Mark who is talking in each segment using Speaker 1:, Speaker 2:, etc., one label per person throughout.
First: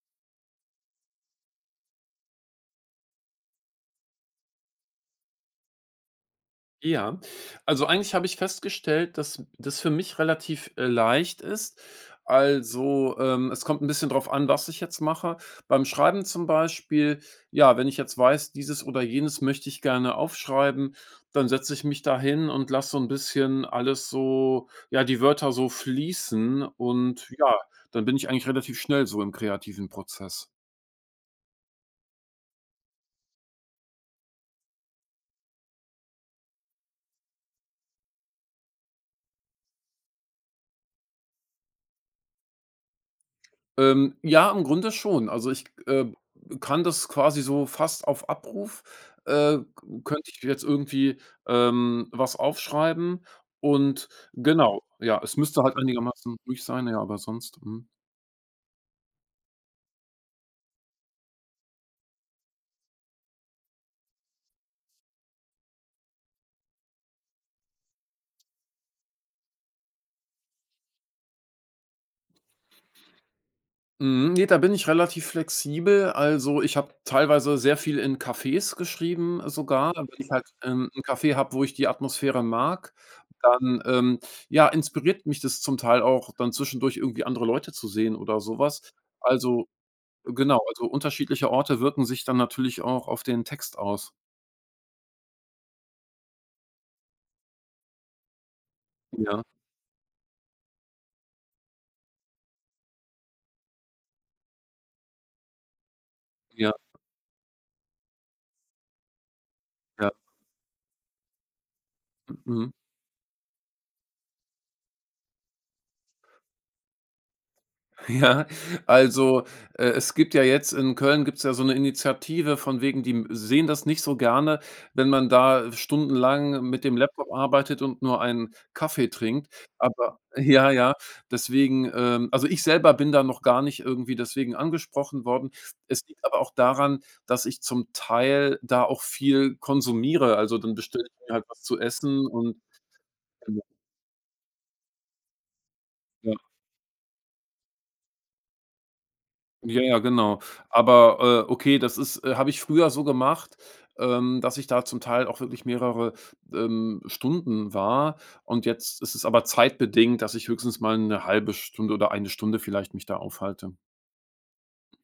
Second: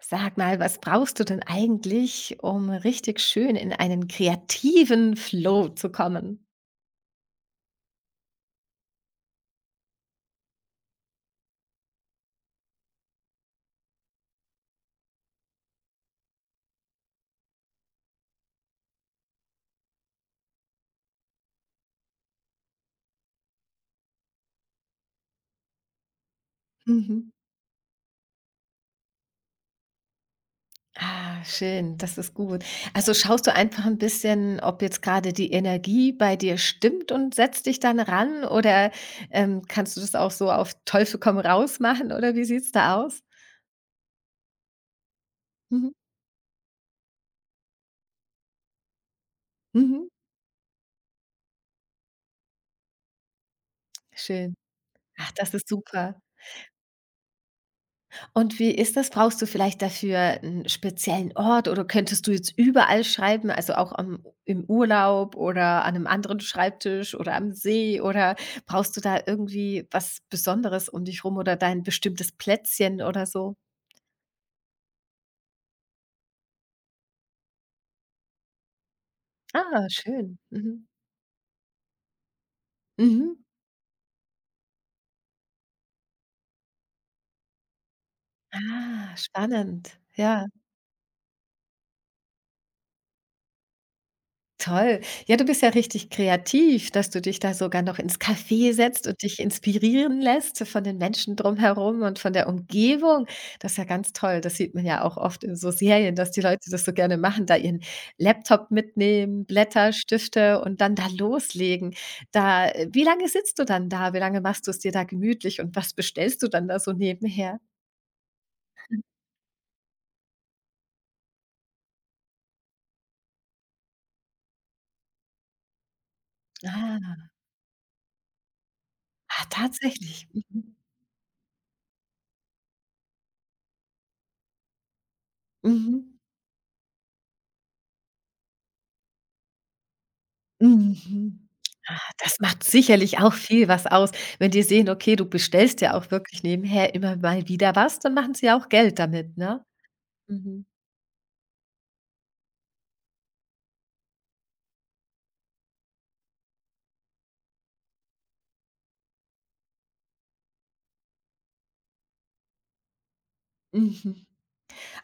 Speaker 1: Sag mal, was brauchst du denn eigentlich, um richtig schön in einen kreativen Flow zu kommen?
Speaker 2: Ja, also eigentlich habe ich festgestellt, dass das für mich relativ, leicht ist. Also, es kommt ein bisschen drauf an, was ich jetzt mache. Beim Schreiben zum Beispiel, ja, wenn ich jetzt weiß, dieses oder jenes möchte ich gerne aufschreiben, dann setze ich mich dahin und lasse so ein bisschen alles so ja, die Wörter so fließen und
Speaker 1: Mhm.
Speaker 2: ja, dann bin ich eigentlich relativ schnell so im kreativen Prozess.
Speaker 1: Ah, schön, das ist gut. Also schaust du einfach ein bisschen, ob jetzt gerade die Energie bei dir stimmt und setzt dich dann ran oder, kannst du das auch so auf Teufel komm raus machen oder wie sieht's da aus?
Speaker 2: Ja, im Grunde schon. Also, ich
Speaker 1: Mhm,
Speaker 2: kann das quasi so fast auf Abruf, äh,
Speaker 1: mhm,
Speaker 2: könnte ich jetzt irgendwie was aufschreiben und
Speaker 1: schön.
Speaker 2: genau, ja,
Speaker 1: Ach,
Speaker 2: es
Speaker 1: das
Speaker 2: müsste
Speaker 1: ist
Speaker 2: halt
Speaker 1: super.
Speaker 2: einigermaßen ruhig sein, ja, aber sonst, mhm.
Speaker 1: Und wie ist das? Brauchst du vielleicht dafür einen speziellen Ort oder könntest du jetzt überall schreiben, also auch am im Urlaub oder an einem anderen Schreibtisch oder am See oder brauchst du da irgendwie was Besonderes um dich rum oder dein bestimmtes Plätzchen oder so?
Speaker 2: Mhm, ne, da bin ich relativ flexibel. Also, ich habe teilweise sehr viel in Cafés geschrieben,
Speaker 1: Ah,
Speaker 2: sogar. Wenn ich
Speaker 1: schön.
Speaker 2: halt,
Speaker 1: Mhm.
Speaker 2: ähm, 'n Café habe, wo ich die Atmosphäre mag,
Speaker 1: Mhm.
Speaker 2: dann, ja, inspiriert mich das zum Teil auch, dann zwischendurch irgendwie andere Leute zu sehen oder sowas.
Speaker 1: Ah,
Speaker 2: Also
Speaker 1: spannend. Ja.
Speaker 2: genau, also unterschiedliche Orte wirken sich dann natürlich auch auf den Text aus.
Speaker 1: Toll. Ja, du bist ja richtig kreativ, dass du dich da sogar noch ins Café setzt und dich
Speaker 2: Ja,
Speaker 1: inspirieren lässt von den Menschen drumherum und von der Umgebung. Das ist ja ganz toll. Das sieht man ja auch oft in so Serien, dass die Leute
Speaker 2: ja,
Speaker 1: das so gerne machen, da ihren Laptop mitnehmen, Blätter,
Speaker 2: ja,
Speaker 1: Stifte und dann da loslegen. Da,
Speaker 2: mhm.
Speaker 1: wie lange sitzt du dann da? Wie lange machst du es dir da gemütlich und was bestellst du dann da so nebenher?
Speaker 2: Ja, also, es gibt ja jetzt in Köln gibt's ja so eine Initiative von wegen, die m sehen das nicht so gerne, wenn man da stundenlang mit dem
Speaker 1: Ah,
Speaker 2: Laptop arbeitet und nur einen Kaffee
Speaker 1: ah
Speaker 2: trinkt. Aber
Speaker 1: tatsächlich.
Speaker 2: ja,
Speaker 1: Mhm.
Speaker 2: ja, deswegen, also, ich selber bin da noch gar nicht irgendwie deswegen angesprochen worden. Es
Speaker 1: Mhm.
Speaker 2: liegt aber auch daran, dass ich zum Teil da auch viel konsumiere. Also, dann bestelle ich mir halt
Speaker 1: Mhm.
Speaker 2: was zu
Speaker 1: Ah,
Speaker 2: essen
Speaker 1: das
Speaker 2: und
Speaker 1: macht sicherlich auch
Speaker 2: ja,
Speaker 1: viel was aus. Wenn die sehen, okay, du bestellst ja auch
Speaker 2: ja.
Speaker 1: wirklich nebenher immer mal wieder was, dann machen sie ja auch Geld damit, ne?
Speaker 2: Ja, ja, genau.
Speaker 1: Mhm.
Speaker 2: Aber, okay, das ist habe ich früher so gemacht, dass ich da zum Teil auch wirklich mehrere, Stunden war und jetzt ist es aber zeitbedingt, dass ich höchstens mal eine halbe Stunde oder eine Stunde vielleicht mich da aufhalte.
Speaker 1: Mhm.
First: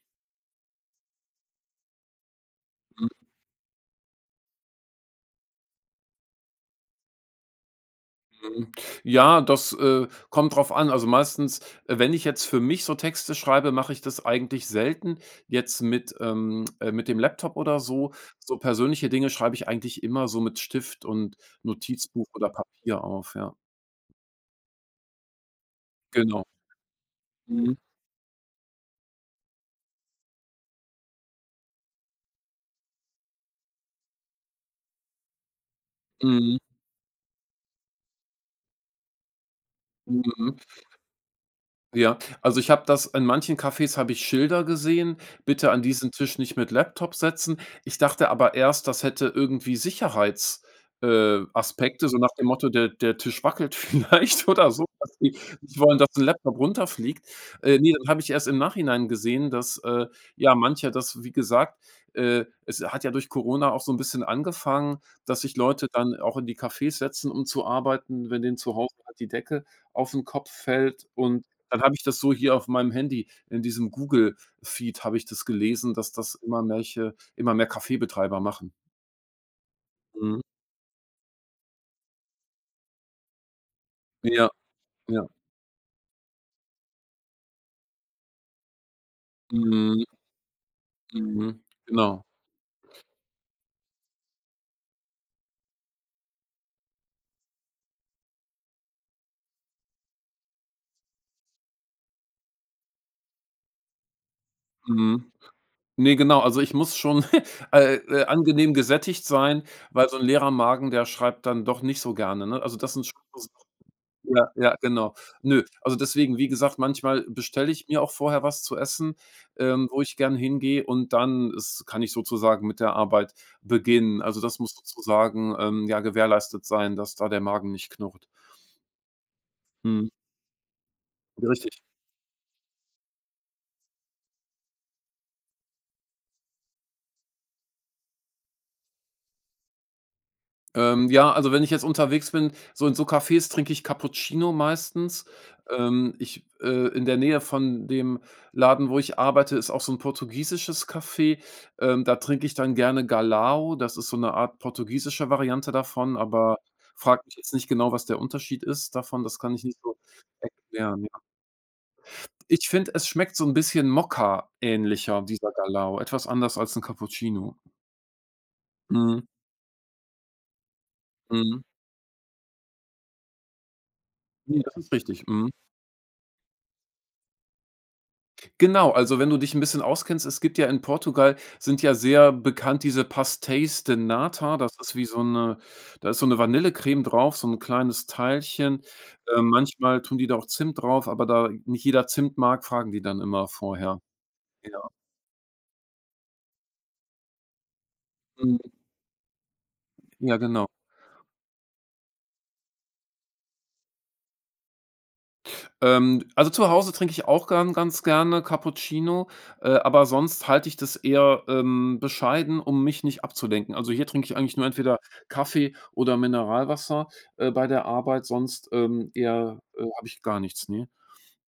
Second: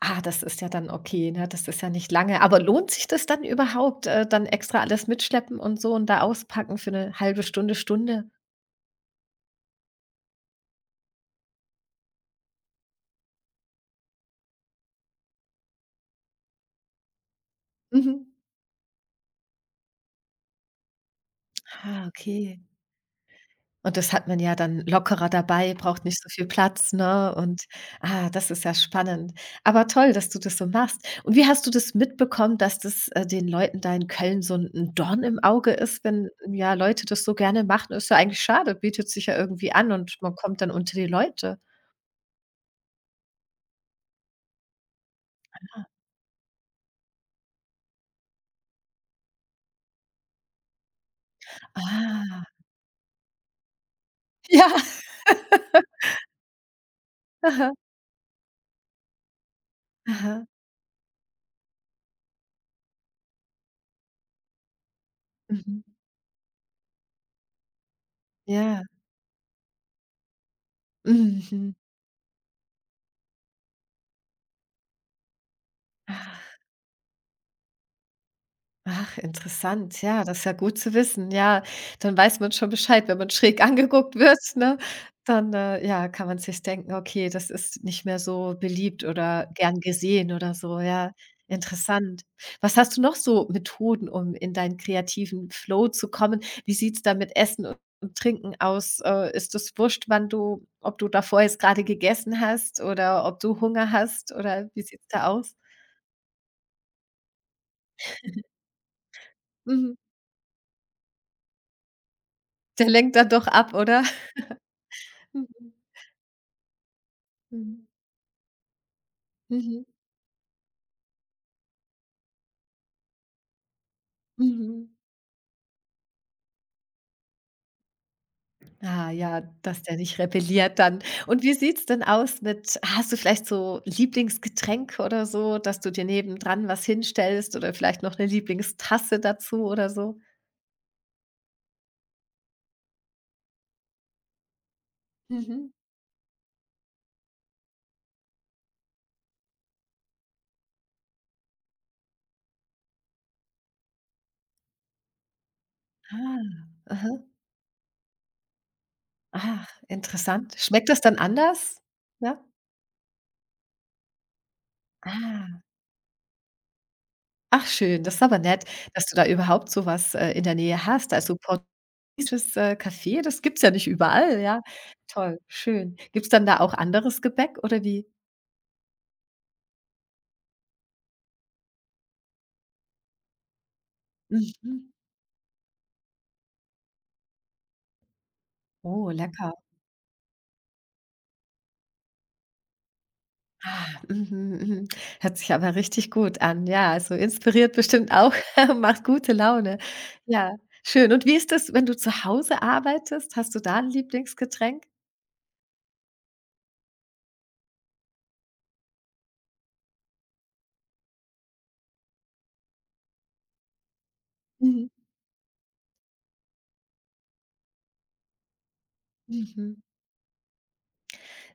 Speaker 1: Ah, das ist ja dann okay, ne? Das ist ja nicht lange. Aber lohnt sich das dann überhaupt, dann extra alles mitschleppen und so und da auspacken für eine halbe Stunde, Stunde?
Speaker 2: Mhm. Ja, das, kommt drauf an. Also, meistens, wenn ich jetzt für mich so Texte schreibe, mache ich das eigentlich selten jetzt mit dem Laptop oder so.
Speaker 1: Mhm.
Speaker 2: So persönliche Dinge schreibe ich eigentlich immer so mit Stift und
Speaker 1: Ah,
Speaker 2: Notizbuch oder
Speaker 1: okay.
Speaker 2: Papier auf, ja.
Speaker 1: Und das hat man ja dann lockerer dabei, braucht nicht so
Speaker 2: Genau.
Speaker 1: viel Platz, ne? Und,
Speaker 2: Mhm.
Speaker 1: ah, das ist ja spannend. Aber toll, dass du das so machst. Und wie hast du das mitbekommen, dass das, den Leuten da in Köln so ein 'n Dorn im Auge ist, wenn,
Speaker 2: Mhm.
Speaker 1: ja, Leute das so gerne machen? Ist ja eigentlich schade, bietet sich ja irgendwie an und man
Speaker 2: Mhm.
Speaker 1: kommt dann unter die Leute.
Speaker 2: Ja, also ich habe das in manchen Cafés habe ich Schilder gesehen: „Bitte an
Speaker 1: Ah,
Speaker 2: diesen Tisch nicht mit Laptop setzen.“ Ich dachte aber erst, das hätte irgendwie Sicherheits Aspekte, so nach dem Motto: „Der Tisch wackelt vielleicht
Speaker 1: ja.
Speaker 2: oder so, dass die nicht wollen, dass ein Laptop runterfliegt.“
Speaker 1: Aha.
Speaker 2: Ne, dann habe ich erst im Nachhinein gesehen, dass,
Speaker 1: Aha.
Speaker 2: ja, mancher das wie gesagt, es hat ja durch Corona auch so ein bisschen angefangen, dass sich
Speaker 1: Mhm.
Speaker 2: Leute dann auch in die Cafés setzen, um zu arbeiten, wenn denen zu
Speaker 1: Ja.
Speaker 2: Hause halt die Decke auf den Kopf fällt, und
Speaker 1: Mhm.
Speaker 2: dann habe ich das so hier auf meinem Handy in diesem Google-Feed habe ich das gelesen, dass das
Speaker 1: Ah.
Speaker 2: immer mehr Kaffeebetreiber machen.
Speaker 1: Ach, interessant. Ja, das
Speaker 2: Mhm.
Speaker 1: ist ja gut zu wissen. Ja, dann weiß man schon Bescheid, wenn man schräg angeguckt wird,
Speaker 2: Ja,
Speaker 1: ne?
Speaker 2: ja.
Speaker 1: Dann, ja, kann man sich denken: „Okay, das ist nicht mehr so beliebt oder gern
Speaker 2: Mhm,
Speaker 1: gesehen“ oder so, ja.
Speaker 2: mhm. Genau.
Speaker 1: Interessant. Was hast du noch so Methoden, um in deinen kreativen Flow zu kommen? Wie sieht's da mit Essen und Trinken aus? Ist es wurscht, wann du ob du davor jetzt gerade gegessen hast oder ob du Hunger hast oder wie sieht's da
Speaker 2: Mhm.
Speaker 1: aus?
Speaker 2: Ne, genau, also ich muss schon, angenehm gesättigt sein,
Speaker 1: Mhm.
Speaker 2: weil so 'n leerer Magen, der schreibt dann doch nicht so gerne, ne? Also
Speaker 1: Der
Speaker 2: das sind
Speaker 1: lenkt
Speaker 2: schon
Speaker 1: dann doch
Speaker 2: so.
Speaker 1: ab, oder?
Speaker 2: Ja, ja, genau.
Speaker 1: Mhm.
Speaker 2: Nö, also deswegen, wie gesagt, manchmal bestelle
Speaker 1: Mhm.
Speaker 2: ich mir auch vorher was zu essen,
Speaker 1: Mhm.
Speaker 2: ähm, wo ich gern hingehe, und dann ist kann ich sozusagen mit der Arbeit beginnen. Also, das muss
Speaker 1: Mhm.
Speaker 2: sozusagen, ja, gewährleistet sein, dass da der Magen nicht knurrt.
Speaker 1: Ah ja, dass der
Speaker 2: Mhm.
Speaker 1: nicht rebelliert dann. Und wie
Speaker 2: Richtig.
Speaker 1: sieht's denn aus mit hast du vielleicht so Lieblingsgetränk oder so, dass du dir nebendran was hinstellst oder vielleicht noch eine Lieblingstasse dazu oder so?
Speaker 2: Ja, also wenn ich jetzt unterwegs bin, so in so Cafés trinke ich Cappuccino meistens.
Speaker 1: Mhm.
Speaker 2: Ich In der Nähe von dem Laden, wo ich arbeite, ist auch so ein portugiesisches Café. Da trinke ich dann gerne Galao. Das ist so eine Art portugiesische Variante davon,
Speaker 1: Ah,
Speaker 2: aber
Speaker 1: aha.
Speaker 2: frag mich jetzt nicht genau, was der Unterschied ist davon. Das kann ich
Speaker 1: Ach,
Speaker 2: nicht so
Speaker 1: interessant. Schmeckt das
Speaker 2: erklären,
Speaker 1: dann
Speaker 2: ja.
Speaker 1: anders? Ja?
Speaker 2: Ich finde, es schmeckt so ein bisschen Mokka-ähnlicher, dieser
Speaker 1: Ah.
Speaker 2: Galao, etwas anders als ein Cappuccino.
Speaker 1: Ach schön, das ist aber nett, dass du
Speaker 2: Mhm,
Speaker 1: da überhaupt so was, in der Nähe hast. Also,
Speaker 2: mhm.
Speaker 1: Port dieses, Café, das gibt's ja nicht überall, ja.
Speaker 2: Ne, das ist richtig.
Speaker 1: Toll,
Speaker 2: Mhm.
Speaker 1: schön. Gibt's dann da auch anderes Gebäck oder wie?
Speaker 2: Genau, also wenn du dich ein bisschen auskennst, es gibt ja in Portugal sind ja sehr bekannt diese Pastéis de Nata. Das
Speaker 1: Mhm.
Speaker 2: ist wie so 'ne Da ist so 'ne Vanillecreme drauf, so 'n kleines Teilchen.
Speaker 1: Oh, lecker.
Speaker 2: Manchmal tun die da auch Zimt drauf, aber da nicht jeder Zimt mag, fragen die dann immer
Speaker 1: Ah,
Speaker 2: vorher.
Speaker 1: mhm, mhm.
Speaker 2: Ja.
Speaker 1: Hört sich aber richtig gut an. Ja, also inspiriert bestimmt auch,
Speaker 2: Mhm.
Speaker 1: macht gute Laune.
Speaker 2: Ja,
Speaker 1: Ja,
Speaker 2: genau.
Speaker 1: schön. Und wie ist das, wenn du zu Hause arbeitest? Hast du da ein Lieblingsgetränk?
Speaker 2: Also, zu Hause trinke ich auch gern ganz gerne Cappuccino, aber sonst halte ich das eher, bescheiden, um mich nicht abzulenken. Also, hier trinke ich eigentlich nur
Speaker 1: Mhm,
Speaker 2: entweder Kaffee oder Mineralwasser, bei der Arbeit, sonst, eher,
Speaker 1: mhm.
Speaker 2: äh, habe ich gar nichts, ne?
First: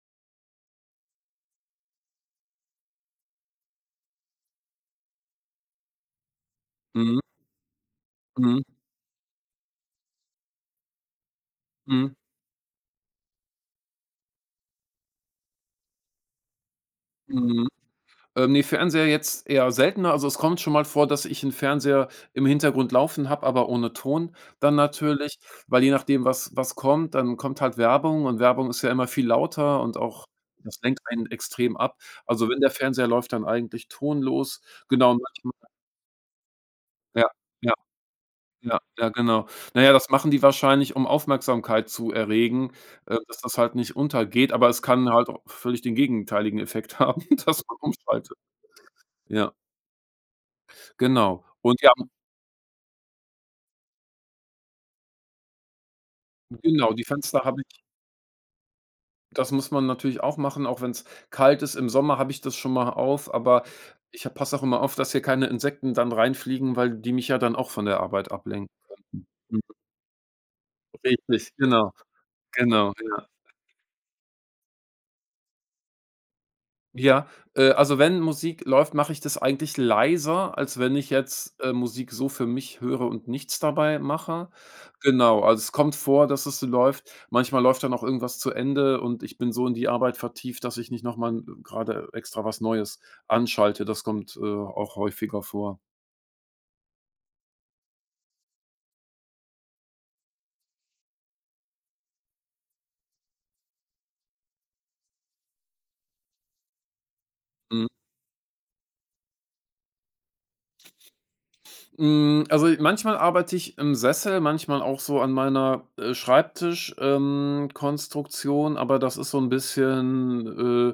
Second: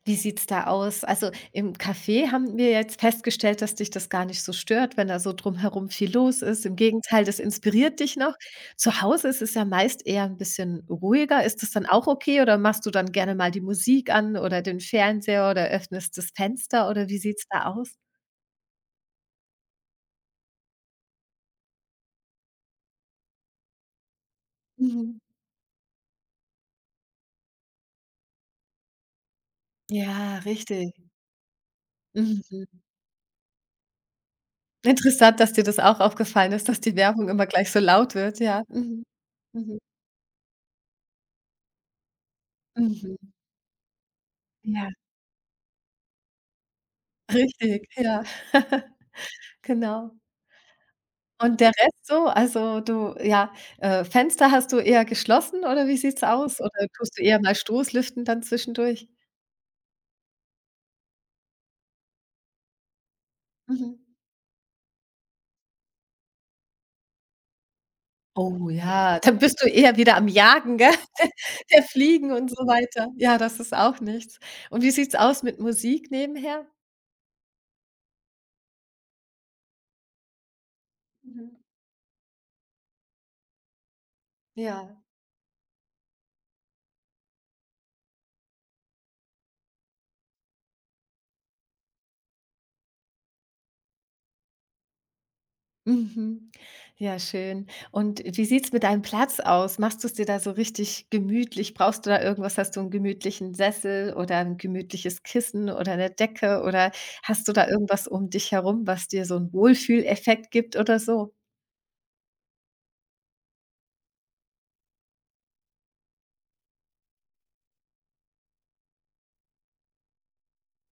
Speaker 1: Wie sieht's da aus? Also, im Café haben wir jetzt festgestellt, dass dich das gar nicht so stört, wenn da so drumherum viel los ist. Im
Speaker 2: Mhm.
Speaker 1: Gegenteil, das inspiriert dich noch.
Speaker 2: Mhm.
Speaker 1: Zu Hause ist es ja meist eher ein bisschen ruhiger. Ist das dann auch
Speaker 2: Mhm.
Speaker 1: okay oder machst du dann gerne mal die Musik an oder den Fernseher oder öffnest das Fenster oder wie sieht's da
Speaker 2: Mhm.
Speaker 1: aus?
Speaker 2: Ne, Fernseher jetzt eher seltener. Also, es kommt schon mal vor, dass ich 'n Fernseher im Hintergrund laufen habe, aber ohne Ton dann
Speaker 1: Mhm.
Speaker 2: natürlich, weil je nachdem, was kommt, dann kommt halt Werbung, und Werbung ist ja immer viel lauter und auch
Speaker 1: Ja,
Speaker 2: das
Speaker 1: richtig.
Speaker 2: lenkt einen extrem ab. Also, wenn
Speaker 1: Mhm.
Speaker 2: der Fernseher läuft, dann eigentlich tonlos. Genau,
Speaker 1: Interessant, dass
Speaker 2: manchmal
Speaker 1: dir das auch aufgefallen ist, dass die
Speaker 2: ja,
Speaker 1: Werbung immer gleich
Speaker 2: ja,
Speaker 1: so laut wird, ja.
Speaker 2: ja,
Speaker 1: Mhm.
Speaker 2: ja, genau.
Speaker 1: Mhm.
Speaker 2: Na ja, das machen die wahrscheinlich, um Aufmerksamkeit zu erregen,
Speaker 1: Mhm.
Speaker 2: dass das halt nicht untergeht, aber es
Speaker 1: Ja,
Speaker 2: kann halt auch völlig den gegenteiligen Effekt haben, dass man
Speaker 1: richtig, ja.
Speaker 2: umschaltet. Ja,
Speaker 1: Genau.
Speaker 2: genau.
Speaker 1: Und der
Speaker 2: Und ja.
Speaker 1: Rest so? Also, Fenster hast du eher geschlossen oder wie sieht's aus? Oder
Speaker 2: Genau, die
Speaker 1: tust du eher
Speaker 2: Fenster
Speaker 1: mal
Speaker 2: habe ich
Speaker 1: Stoßlüften dann zwischendurch?
Speaker 2: das muss man natürlich auch machen, auch wenn's kalt ist. Im Sommer habe ich das schon mal auf, aber
Speaker 1: Mhm.
Speaker 2: ich ha passe auch immer auf, dass hier keine Insekten dann reinfliegen, weil die mich ja dann auch von der Arbeit ablenken
Speaker 1: Oh ja,
Speaker 2: könnten.
Speaker 1: dann
Speaker 2: Mhm.
Speaker 1: bist du eher wieder am Jagen, gell,
Speaker 2: Richtig,
Speaker 1: der
Speaker 2: genau,
Speaker 1: Fliegen und so
Speaker 2: genau,
Speaker 1: weiter.
Speaker 2: ja.
Speaker 1: Ja, das ist auch nichts. Und wie sieht's aus mit Musik nebenher?
Speaker 2: Ja, also wenn Musik läuft, mache ich das eigentlich leiser, als wenn ich jetzt,
Speaker 1: Mhm.
Speaker 2: äh, Musik so für mich höre und nichts dabei mache.
Speaker 1: Ja.
Speaker 2: Genau, also es kommt vor, dass es läuft. Manchmal läuft dann auch irgendwas zu Ende und ich bin so in die Arbeit vertieft, dass ich nicht noch mal 'n extra was Neues anschalte. Das kommt, auch häufiger vor.
Speaker 1: Mhm. Ja, schön. Und wie sieht's mit deinem Platz aus? Machst du es dir da so richtig gemütlich? Brauchst du da irgendwas? Hast du einen gemütlichen Sessel oder ein gemütliches Kissen oder eine Decke oder hast du da
Speaker 2: Mhm.
Speaker 1: irgendwas um dich herum, was dir so 'n Wohlfühleffekt gibt oder so?
Speaker 2: Also, manchmal arbeite ich im Sessel, manchmal auch so an meiner, Schreibtisch, Konstruktion, aber das ist so ein bisschen,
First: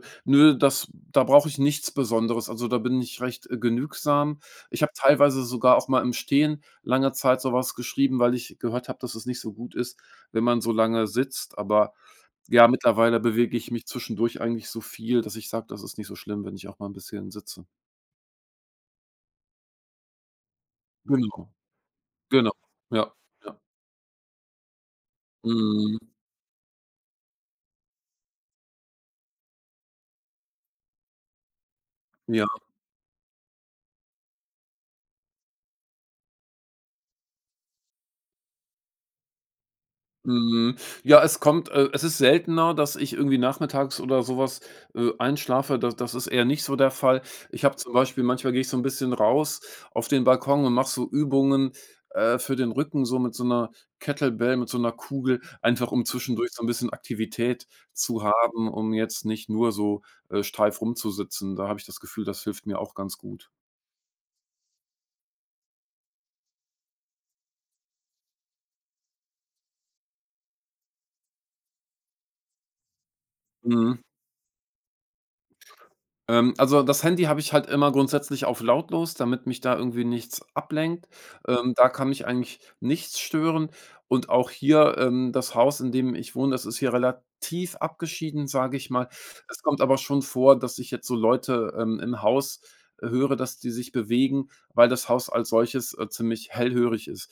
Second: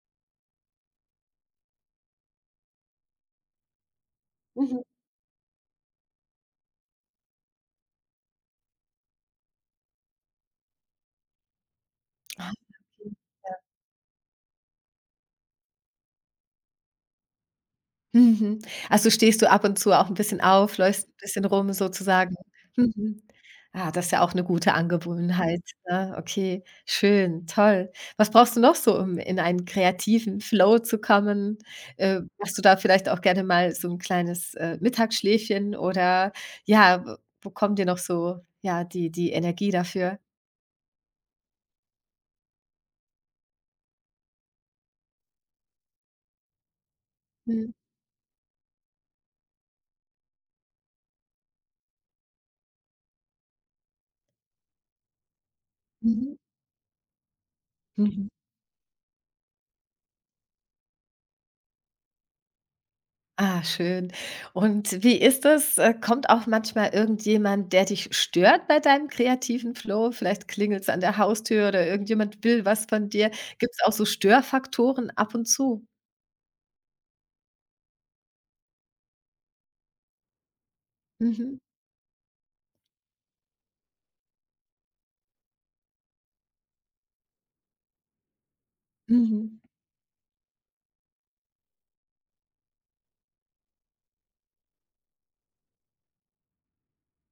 Speaker 2: äh nö, das da brauche ich nichts Besonderes. Also, da bin ich recht, genügsam. Ich
Speaker 1: Mhm.
Speaker 2: habe teilweise sogar auch mal im Stehen lange Zeit so was geschrieben, weil ich gehört habe, dass es nicht so gut ist, wenn man so lange sitzt. Aber
Speaker 1: Ah,
Speaker 2: ja,
Speaker 1: okay.
Speaker 2: mittlerweile bewege ich mich zwischendurch eigentlich so viel, dass ich sage, das ist nicht so schlimm, wenn ich auch mal ein bisschen sitze.
Speaker 1: Mhm. Also, stehst du ab und zu auch ein bisschen auf, läufst ein bisschen
Speaker 2: Genau,
Speaker 1: rum sozusagen?
Speaker 2: genau. Ja,
Speaker 1: Mhm.
Speaker 2: ja.
Speaker 1: Ah, das ist ja auch eine gute Angewohnheit,
Speaker 2: Mhm.
Speaker 1: ne? Okay, schön, toll. Was brauchst du noch so, um in einen kreativen Flow zu kommen?
Speaker 2: Ja.
Speaker 1: Machst du da vielleicht auch gerne mal so ein kleines, Mittagsschläfchen oder ja, w wo kommen dir noch so, ja, die Energie dafür?
Speaker 2: Mhm. Ja, es ist seltener, dass ich irgendwie nachmittags oder sowas, einschlafe. Da das ist eher nicht so der Fall. Ich
Speaker 1: Mhm.
Speaker 2: habe zum Beispiel manchmal gehe ich so ein bisschen raus auf den Balkon und mache so Übungen, für den Rücken, so mit so einer Kettlebell, mit so einer Kugel, einfach um
Speaker 1: Mhm.
Speaker 2: zwischendurch so ein bisschen Aktivität zu
Speaker 1: Mhm.
Speaker 2: haben, um jetzt nicht nur so, steif rumzusitzen. Da habe ich das Gefühl, das hilft mir auch ganz gut.
Speaker 1: Ah, schön. Und wie ist das? Kommt auch manchmal irgendjemand, der dich stört bei deinem kreativen Flow? Vielleicht klingelt's an der Haustür oder irgendjemand will was von dir. Gibt's auch
Speaker 2: Mhm.
Speaker 1: so Störfaktoren ab und zu?
Speaker 2: Also, das Handy habe ich halt immer grundsätzlich auf lautlos, damit mich da irgendwie nichts ablenkt.
Speaker 1: Mhm.
Speaker 2: Da kann mich eigentlich nichts stören. Und auch hier, das Haus, in dem ich wohne, das ist hier relativ abgeschieden, sage ich mal.
Speaker 1: Mhm.
Speaker 2: Es kommt aber schon vor, dass ich jetzt so Leute, im Haus, höre, dass die sich bewegen, weil das Haus als solches, ziemlich hellhörig ist.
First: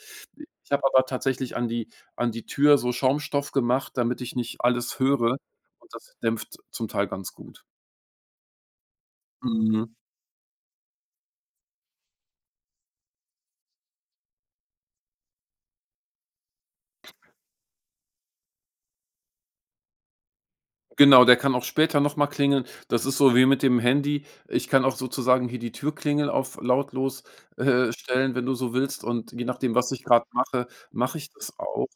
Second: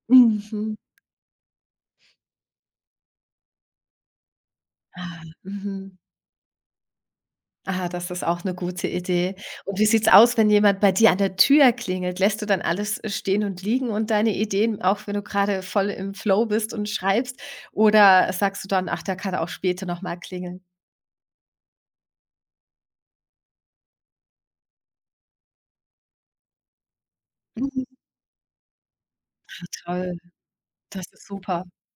Speaker 2: Ich
Speaker 1: Mhm.
Speaker 2: habe aber tatsächlich an die Tür so Schaumstoff gemacht, damit ich nicht alles
Speaker 1: Ah,
Speaker 2: höre, und
Speaker 1: mhm.
Speaker 2: das dämpft zum Teil ganz gut.
Speaker 1: Ah, das ist auch eine gute Idee. Und
Speaker 2: Mhm.
Speaker 1: wie sieht's aus, wenn jemand bei dir an der Tür klingelt? Lässt du dann alles stehen und liegen und deine Ideen, auch wenn du gerade voll im Flow bist und schreibst? Oder sagst du dann: „Ach, der kann auch später noch mal klingeln?“
Speaker 2: Genau, der kann auch später noch mal klingeln. Das ist so wie mit dem Handy. Ich kann auch sozusagen hier die Türklingel auf lautlos, stellen, wenn du so willst. Und je nachdem, was ich
Speaker 1: Toll,
Speaker 2: gerade mache,
Speaker 1: das
Speaker 2: mache
Speaker 1: ist
Speaker 2: ich das
Speaker 1: super.
Speaker 2: auch.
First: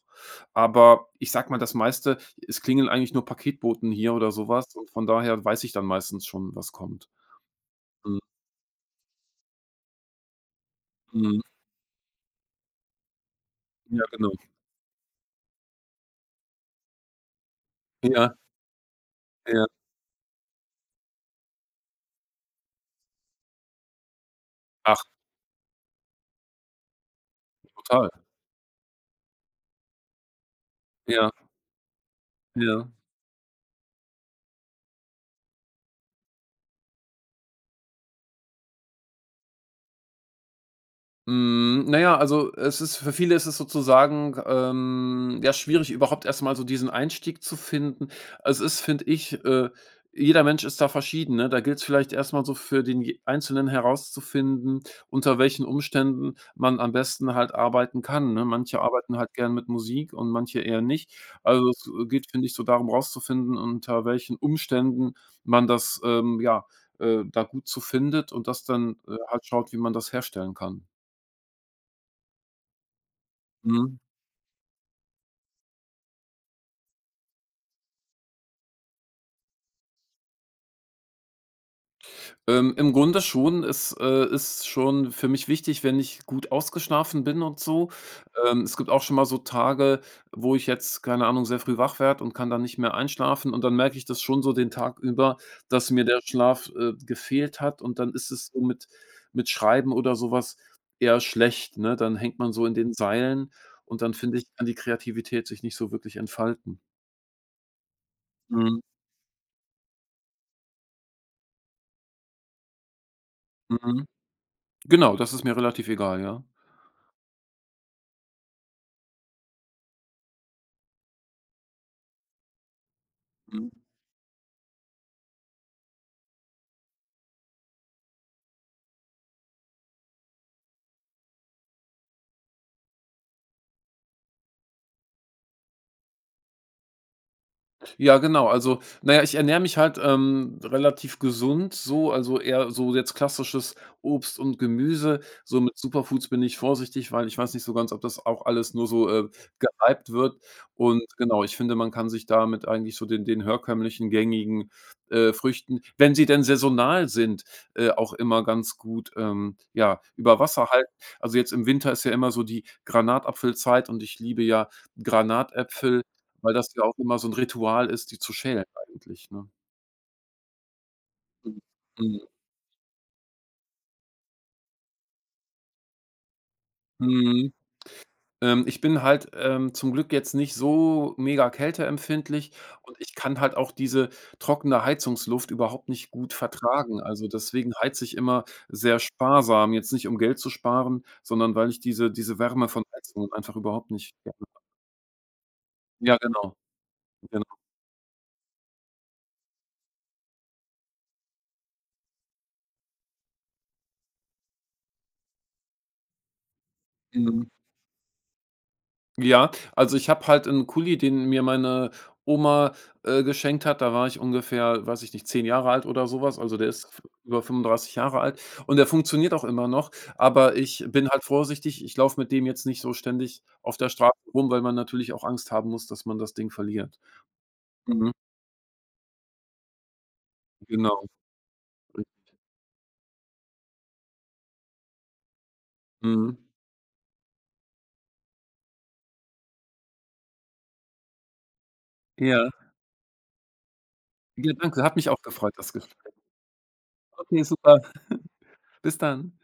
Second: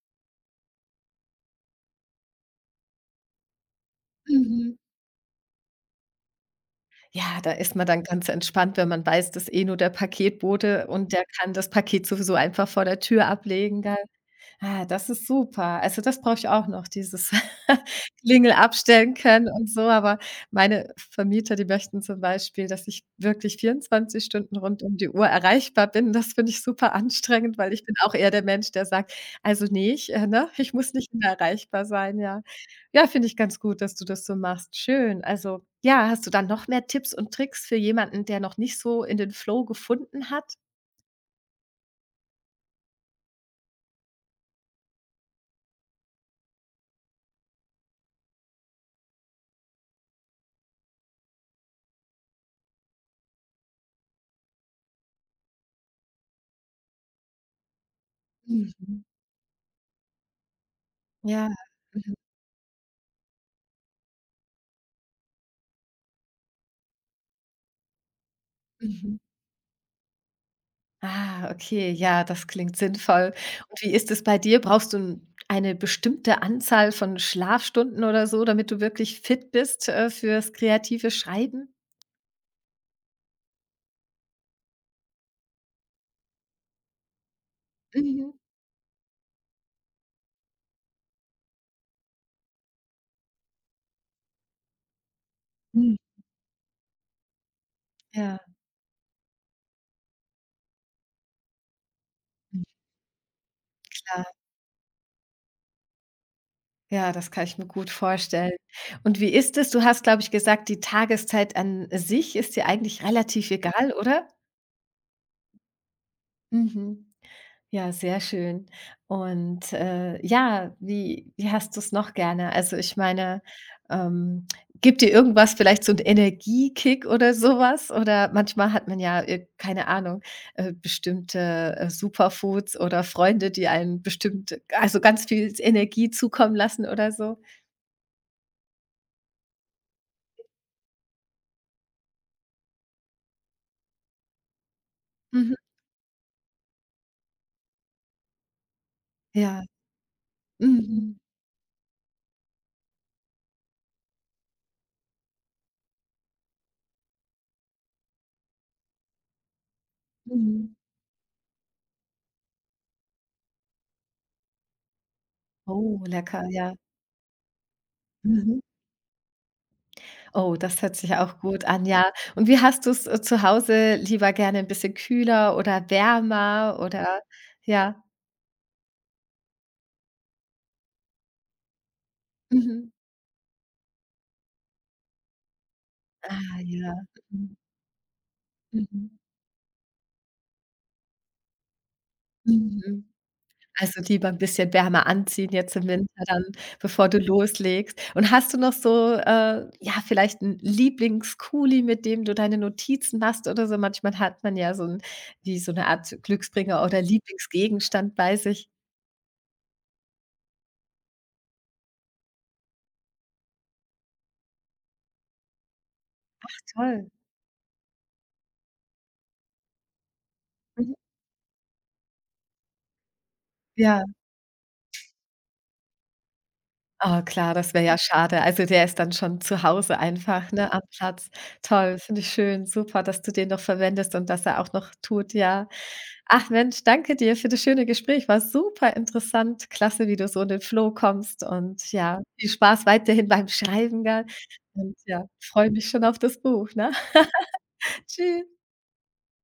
Speaker 2: Aber ich sag mal, das meiste es klingeln eigentlich nur Paketboten hier oder sowas.
Speaker 1: Mhm.
Speaker 2: Und von daher weiß ich dann meistens schon, was kommt.
Speaker 1: Ja, da ist man dann
Speaker 2: Mhm,
Speaker 1: ganz entspannt, wenn man weiß, dass eh nur der Paketbote und der
Speaker 2: mhm.
Speaker 1: kann das Paket sowieso einfach vor der Tür ablegen, da.
Speaker 2: Ja, genau.
Speaker 1: Ah, das ist super. Also, das brauche ich auch noch, dieses
Speaker 2: Ja,
Speaker 1: Klingel abstellen können
Speaker 2: ja.
Speaker 1: und so. Aber meine Vermieter, die möchten zum Beispiel, dass ich wirklich 24 Stunden rund um
Speaker 2: Ach,
Speaker 1: die Uhr erreichbar bin. Das finde ich super anstrengend, weil ich bin
Speaker 2: total.
Speaker 1: auch eher der Mensch, der sagt: „Also, nee, ich muss nicht
Speaker 2: Ja,
Speaker 1: immer erreichbar sein“, ja.
Speaker 2: ja.
Speaker 1: Ja, finde ich ganz gut, dass du das so machst. Schön. Also, ja, hast du dann noch mehr Tipps und Tricks für jemanden, der noch nicht so in den Flow gefunden hat?
Speaker 2: Na ja, also, es ist für viele ist es sozusagen, ja, schwierig, überhaupt erst mal so diesen Einstieg zu finden. Es ist, finde ich, jeder Mensch ist da verschieden, ne? Da gilt es vielleicht erst mal so für den je Einzelnen herauszufinden, unter welchen Umständen man am besten halt arbeiten kann, ne? Manche
Speaker 1: Mhm.
Speaker 2: arbeiten halt gern mit Musik und manche eher nicht.
Speaker 1: Ja.
Speaker 2: Also, es,
Speaker 1: Mhm.
Speaker 2: geht, finde ich, so darum rauszufinden, unter welchen Umständen man das, ja, da gut zu findet und das dann,
Speaker 1: Mhm.
Speaker 2: halt schaut, wie man das herstellen kann.
Speaker 1: Ah, okay, ja, das klingt sinnvoll. Und wie
Speaker 2: Mhm.
Speaker 1: ist es bei dir? Brauchst du 'n eine bestimmte Anzahl von Schlafstunden oder so, damit du wirklich fit bist, fürs kreative Schreiben?
Speaker 2: Im Grunde schon. Es, ist schon für mich wichtig, wenn ich gut ausgeschlafen bin und so.
Speaker 1: Mhm.
Speaker 2: Es gibt auch schon mal so Tage, wo ich jetzt, keine Ahnung, sehr früh wach werde und kann dann nicht mehr einschlafen, und dann merke ich das schon so den Tag über, dass
Speaker 1: Mhm.
Speaker 2: mir der Schlaf, gefehlt hat, und dann ist
Speaker 1: Ja,
Speaker 2: es so mit Schreiben oder sowas eher schlecht, ne? Dann hängt man
Speaker 1: mhm,
Speaker 2: so in den Seilen und dann,
Speaker 1: klar.
Speaker 2: finde ich, kann die Kreativität sich nicht so wirklich entfalten.
Speaker 1: Ja, das kann ich mir gut vorstellen.
Speaker 2: Mhm,
Speaker 1: Und wie ist es? Du hast, glaube ich, gesagt, die Tageszeit an sich ist dir eigentlich relativ egal,
Speaker 2: mhm.
Speaker 1: oder?
Speaker 2: Genau, das ist mir relativ egal, ja.
Speaker 1: Mhm. Ja, sehr schön. Und, ja, wie hast du es noch gerne? Also, ich meine,
Speaker 2: Mhm.
Speaker 1: ähm, gibt dir irgendwas vielleicht so 'n Energiekick oder sowas? Oder manchmal hat man ja, ir keine Ahnung, bestimmte, Superfoods oder Freunde, die einem bestimmt also, ganz viel Energie zukommen lassen oder so?
Speaker 2: Ja, genau. Also, naja, ich ernähre mich halt, relativ gesund so, also eher so jetzt klassisches Obst und Gemüse.
Speaker 1: Mhm.
Speaker 2: So mit Superfoods bin ich vorsichtig, weil ich weiß nicht so ganz, ob das auch alles nur so,
Speaker 1: Ja.
Speaker 2: gehypt wird. Und
Speaker 1: Mhm.
Speaker 2: genau, ich finde, man kann sich damit eigentlich so den herkömmlichen gängigen, Früchten, wenn sie denn saisonal sind, auch immer ganz gut, ja, über Wasser
Speaker 1: Mhm.
Speaker 2: halten. Also, jetzt im Winter ist ja immer so die Granatapfelzeit und ich liebe ja Granatäpfel.
Speaker 1: Oh, lecker,
Speaker 2: Weil das
Speaker 1: ja.
Speaker 2: ja auch immer so 'n Ritual ist, die zu
Speaker 1: Mhm.
Speaker 2: schälen eigentlich, ne?
Speaker 1: Oh, das hört sich auch
Speaker 2: Mhm.
Speaker 1: gut an, ja.
Speaker 2: Mhm.
Speaker 1: Und wie hast du es zu Hause lieber gerne ein bisschen kühler oder wärmer oder
Speaker 2: Mhm.
Speaker 1: ja.
Speaker 2: Ich bin halt, zum Glück jetzt nicht so mega kälteempfindlich
Speaker 1: Mhm.
Speaker 2: und ich kann halt auch diese trockene Heizungsluft überhaupt nicht gut
Speaker 1: Ah ja.
Speaker 2: vertragen. Also,
Speaker 1: Mhm.
Speaker 2: deswegen heize ich immer sehr
Speaker 1: Mhm.
Speaker 2: sparsam, jetzt nicht, um Geld zu sparen, sondern weil ich diese Wärme von
Speaker 1: Mhm.
Speaker 2: Heizungen einfach überhaupt
Speaker 1: Also,
Speaker 2: nicht
Speaker 1: lieber
Speaker 2: gerne.
Speaker 1: ein bisschen wärmer anziehen jetzt im Winter
Speaker 2: Ja,
Speaker 1: dann,
Speaker 2: genau,
Speaker 1: bevor du
Speaker 2: genau.
Speaker 1: loslegst. Und hast du noch so, ja, vielleicht 'n lieblings mit dem du deine Notizen machst oder so? Manchmal hat man ja so 'n wie so 'ne Art Glücksbringer oder
Speaker 2: Mhm.
Speaker 1: Lieblingsgegenstand bei sich.
Speaker 2: Ja, also ich habe halt einen Kuli, den mir meine Oma, geschenkt hat. Da war ich ungefähr, weiß ich nicht, 10 Jahre alt oder sowas. Also der ist f
Speaker 1: Toll.
Speaker 2: über 35 Jahre alt und der funktioniert auch immer noch, aber ich
Speaker 1: Mhm.
Speaker 2: bin halt vorsichtig. Ich laufe mit dem jetzt nicht so ständig auf der
Speaker 1: Ja.
Speaker 2: Straße rum, weil man natürlich auch Angst haben muss, dass man das Ding verliert.
Speaker 1: Oh klar, das wäre ja
Speaker 2: Mhm,
Speaker 1: schade. Also, der ist dann schon zu Hause einfach, ne, am
Speaker 2: genau.
Speaker 1: Platz. Toll, finde ich schön. Super, dass du den noch verwendest und dass er auch noch tut, ja.
Speaker 2: Mhm.
Speaker 1: Ach Mensch, danke dir für das schöne Gespräch. War super interessant. Klasse, wie du so in den Flow kommst und ja,
Speaker 2: Ja.
Speaker 1: viel Spaß weiterhin beim Schreiben, gell?
Speaker 2: Ja, danke.
Speaker 1: Und
Speaker 2: Hat mich auch
Speaker 1: ja,
Speaker 2: gefreut,
Speaker 1: freue
Speaker 2: das
Speaker 1: mich schon
Speaker 2: Gespräch.
Speaker 1: auf das Buch, ne?
Speaker 2: Okay, super.
Speaker 1: Tschüss.
Speaker 2: Bis dann.